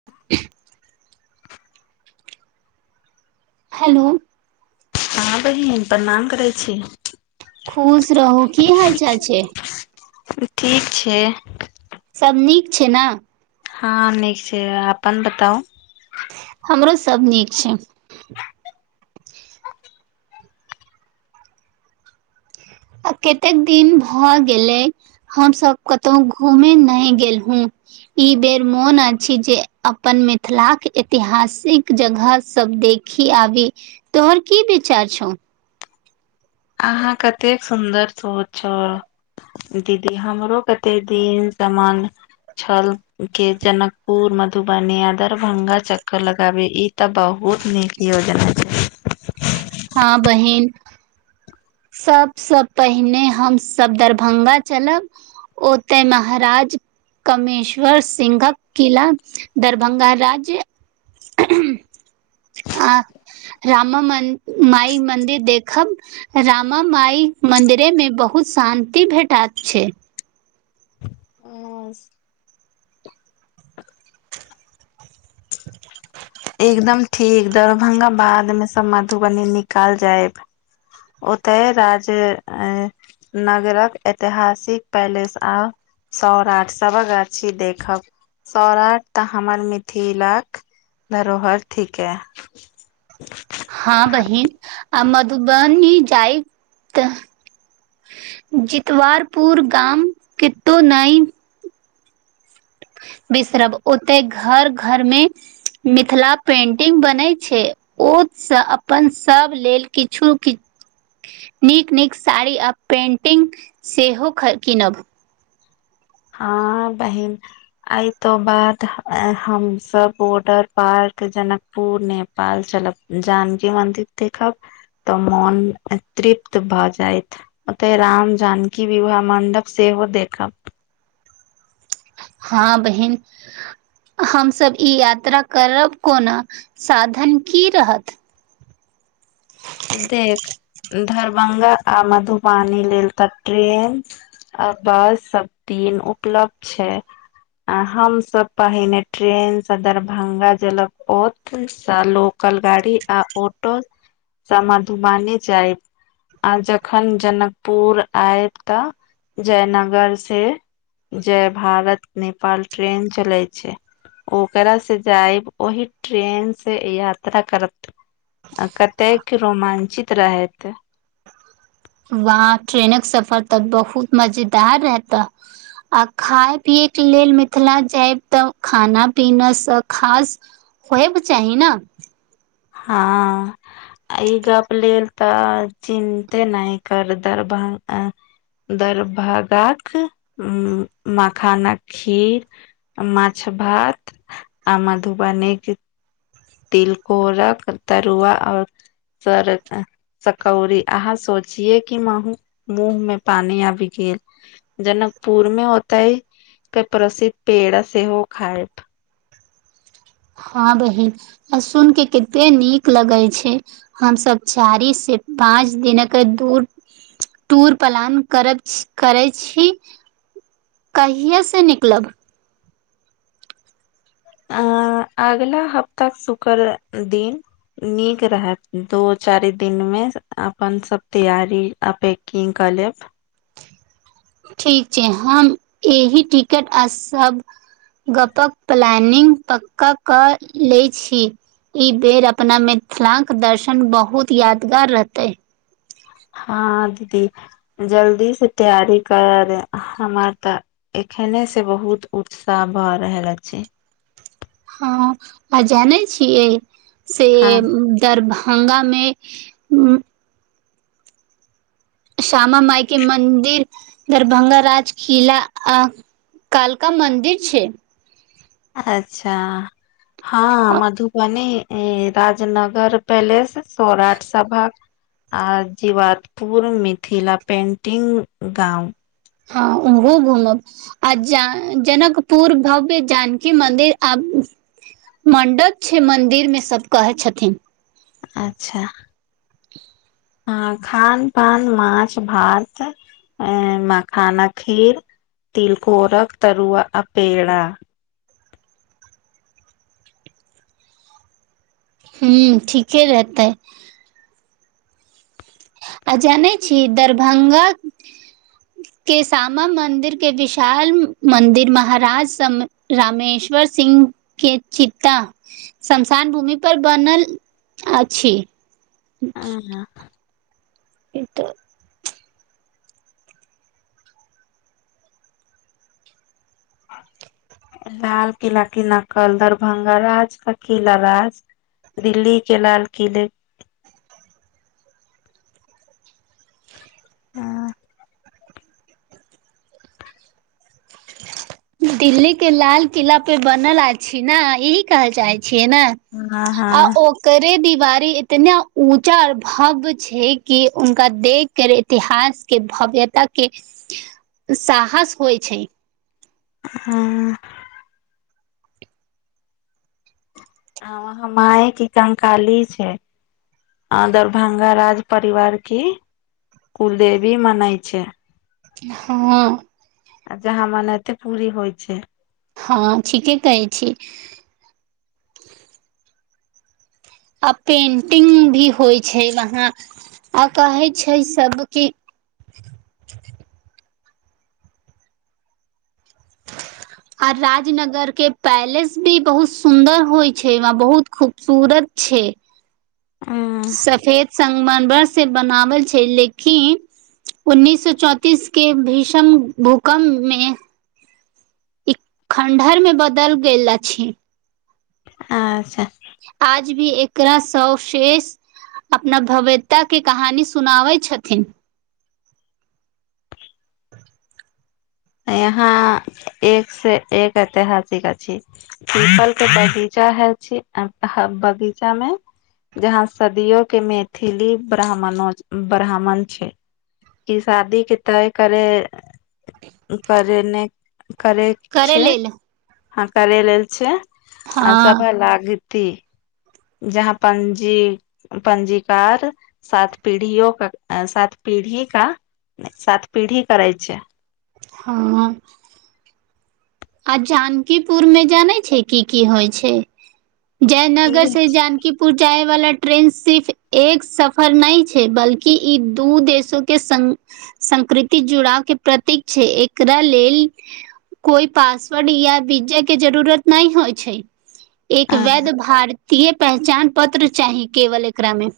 [inaudible] Hello! हँ बहिन प्रणाम करै छी। खुश रहू, की हाल चाल छै? ठीक छै। सब नीक छै न? हँ नीक छै, अपन बताउ? हमरो सभ नीक छै। आ कतेक दिन भए गेले, हमसब कतहु घूमे नहि गेलहुँ। ई बेर मोन अछि जे, अपन मिथिलाक के ऐतिहासिक जगह सब देख खि आबि, तोहर की विचार छौ? अहाँक कतेक सुन्दर सोच छल। दीदी हमरो कतेक दिन स मन छल, जे जनकपुर, मधुबनी, आ दरभंगा चक्कर लगाबी, इ तऽ बहुत नीक योजना छै। हँ बहिन! सभसँ पहिने हमसभ दरभंगा चलब। ओ तय महाराज! कमेश्वर सिंहक किला, दरभंगा राज्य। ह [inaudible] आ श्यामा माइ मन्दिर देखब। रामा माइ मन्दिरमे बहुत शान्ति भेटैत छै। हु। [inaudible] एकदम ठीक, दरभंगा के बाद, सब मधुबनी निकल जायब। ओतऽ राज नगरक, ऐतिहासिक पैलेस आ सौराठ सभागाछी देखब, सौराठ तऽ हमर मिथिलाक धरोहर थीके। हँ बहिन! आ मधुबनी जाइ त जितवारपुर गाम कतो नहि बिसरब, ओते घर- घर मे मिथिला पेंटिंग बनै छै। ओतसँ अपन सभ लेल किछु -किछ नीक- नीक साड़ी, आ पेन्टिंग सेहो कीनब। हँ बहिन! एहि के बाद, हमसब बॉर्डर पार क जनक पूर, नेपाल चलब, जानकी मन्दिर देखब। तऽ मन तृप्त भऽ जायत। ओते राम जानकी विवाह मण्डप सेहो देखब। हँ बहिन! हमसभ ई यात्रा करब कोना, साधन की रहत? देख दरभंगा आ मधुबानी लेल तऽ ट्रेन। आ बस सब दिन उपलब्ध छै। आ हमस पहिने ट्रैन से दरभंगा जनकपु लोकल गाड़ी आ ऑटो स मधुबनी जाइत। आ जखन जनकपुर आय तऽ जयनगर से जय भारत नेपाल ट्रेन चलै छै। ओकरा से जायब, ओहि ट्रेन से यात्रा करत, अकत तैक रोमाञ्चित रहैत। वहाँ ट्रेनक सफर तऽ बहुत मजेदार रहतऽ। आ खाय पियैके लेल मिथिला जायब, तऽ खाना पीनासँ खास होएब चाही न? हॉं। ई गप्प लेल तऽ चिन्ते नहि कर दरभंगा दरभगात मखानक खीर मछ भात आ मधुबनी के तिलकोरक तरुआ और सर सकौड़ी अहाँ सोचिये कि मौह-मुँह में पानी आबि गेल। जनकपुर में होतइ, कई प्रसिद्ध पेड़ सेहो खायब। हँ बहिन, आ सुइन के केते नीक लगे छै। हमसब चारी से पाँच दिनक दूर टूर पलान करब छ-करै छी। कहिये से निकलब? अ-अगला हफ्ता शुकर दिन। नीक रहत, दू चारि दिन में अपन सब तैयारी अपेक किंग क लेब। ठीक छै, हम एहि टिकट आ सब गपक प्लानिंग पक्का कऽ लै छी। इ बेर अपना मिथिलां के दर्शन बहुत यादगार रहतै। हँ दीदी जल्दी से तैयारी करऽ, हमर तऽ एखने से बहुत उत्साह भऽ रहल अछि। हँ, आ जानै छियै से हँ दरभं भंगा में श्यामा माइके मन्दिर, दरभंगा राज किला आ कालका मन्दिर छै। अच्छा हँ, मधुबनी राजनगर पैलेस सौराठ सभाग आ जीवादपुर, मिथिला पेंटिंग, गाँंव। हँ, उम्हरो घूमबऽ। आ जान्-जनकपुर, भव्य जानकी मन्दिर आ मण्डप छै मन्दिर मे, सब कहै छथिन। अच्छा। हॉं, खान-पान, माछ-भात, अ मखानक खीर तिलकोरक तरूआ अ पेड़ा। हूँम्म, ठीके रहतै। आ जानै छी दरभंगा के शामा मन्दिर के विशाल मन्दिर महाराज सम रमेश्वर सिंह के चिताऽ श्मशान भूमि पर बनल अछि। आं-हं। ई त लाल किला के नकल, दरभंगा राज का किला राज। दिल्ली के लाल किले हँ दिल्ली के लाल किला पे बनल अछि, ना इहि कह चाहे छिय न। आ हँ ओ करे दिवारी इतना ऊँचा आ भव्य छै कि उनका देख के इतिहास के भव्यता के साहस होइ छय। हं अ [unintelligible] हमाये के कंकाली छै। आ दरभंगा राज परिवार की कुलदेवी मनय छै। हं अ आ जहां मनएते पूरी होइ छय। [unintelligible] हं ठीके कहय छी। आ पेंटिंग भी होइ छै, वहां आ कहे छै सबकी आ राजनगर के पैलेस भी बहुत सुन्दर होय छैय वा बहुत खूबसूरत छै। हम्म, सफेद संगमरमर से बनाबल छै लेकिन उन्नीस सो चौंतीस के भीष्म भूकम मे खण्डहरमे बदल गेल अछि। अच्छा। आज भी एकरा शवशेष अपना भव्यता के कहानी सुनाबय छथिन। यहां एक स एक ऐतिहासिक अछि। पीपल के बगीचा हछी आ बगीचा मे जहां सदियो के मैथिली ब्राह्मणो ब्राह्मण छय। कि शादी के तय करे। करे न करे। करे लयले। हं करे लेल छय, आ हँ सभे लागती। जहां पञजी पञजीकार सात पीढ़ियो क सात पीढ़ी का सात पीढ़ी करै छय। हं अ‌। आ जानकीपुर में जानै छै, की की होइ छै। जयनगर से जानकी। पुर जायबला ट्रेन सिर्फ एक सफर नहि छै, बल्कि ई दू देशो के सं संकृति जुड़ाव के प्रतीक छै, एकरा लेल कोइ पासवर्ड या वीजा के जरूरत नहि होइ छय, एक वैध भार तीये पहचान पत्र चाही केवल एकरामे।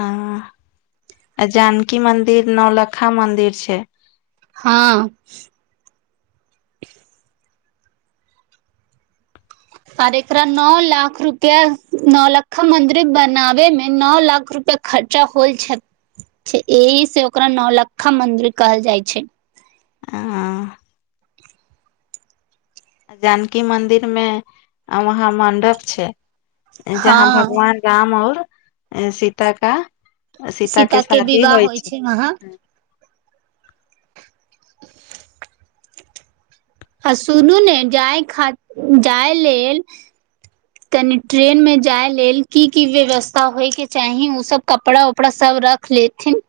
आं जानकी मंदिर नौलखा मंदिर छै। हं। आर एकरा नौ लाख रूपया, नौलखा मंदिर बनाबे मे न लाख रूपया खर्चा होल छैत छै, एहि से ओकरा नौ लकखा मंदिर कहल जाइ छै। हँ जानकी मंदिर में वहां मंडप छय जहां हां। भगवान राम और सीता का सीता के शादी होइ छै। अहां आ सुनू ने, जाय खा जाय लेल तनि ट्रेन मे जाय लेल की की व्यवस्था होइके चाही, ओ सब कपड़ा उपड़ा सब रख लेथिन।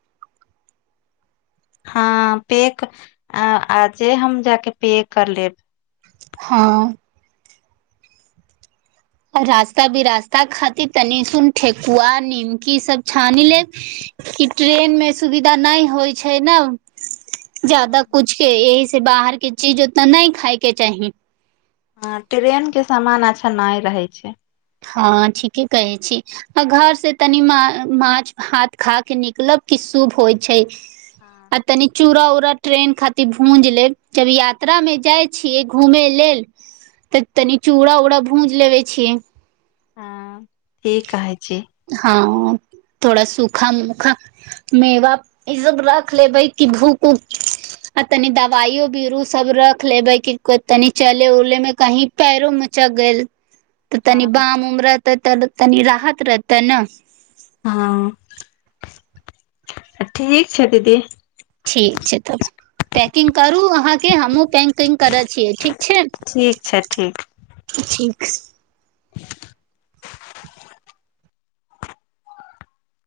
हँ पेक आजे हम जाक पेक कर लेब। हँ रास्ता बि रास्ता खातिर तनी सुन ठेकुआ नीमकी सब छानि लेब कि ट्रेन मे सुविधा नहि होइ छै ने। जादा कुछके ऐहिसे बाहरके चीज उतना नहि खाायके चाही। हं ट्रेन के सामान अच्छा नहि रहे छै। हँ ठीके कहै छी। आ घर से तनि मा माछ भात खा के निकलब कि शुभ होइ छै। आ तनी चूरा ऊरा ट्रेन खातिर भूज लेब जब यात्रा में जाय छियै घूमे लेल। तऽ तनी चूड़ा उड़ा भूज लेबे छियै। हँ, कि है छी। हँ थोड़ा सुखा मुखा मेवा इसब रख लेबै कि भूख उख आ तनि दवाइयो बीरू सब रख लेबै क तनी चले उले में कही पैरो मचक गेल तऽ तनी बाम उम रहते तऽ तनी राहत रहतै ने हँ, ठीक छै दीदी। ठीक छै, तब पैकिंग करू अहाँके हमहुँ। पैकिंग करै छियै ठीक छै, ठीक छै ठीक ठीक।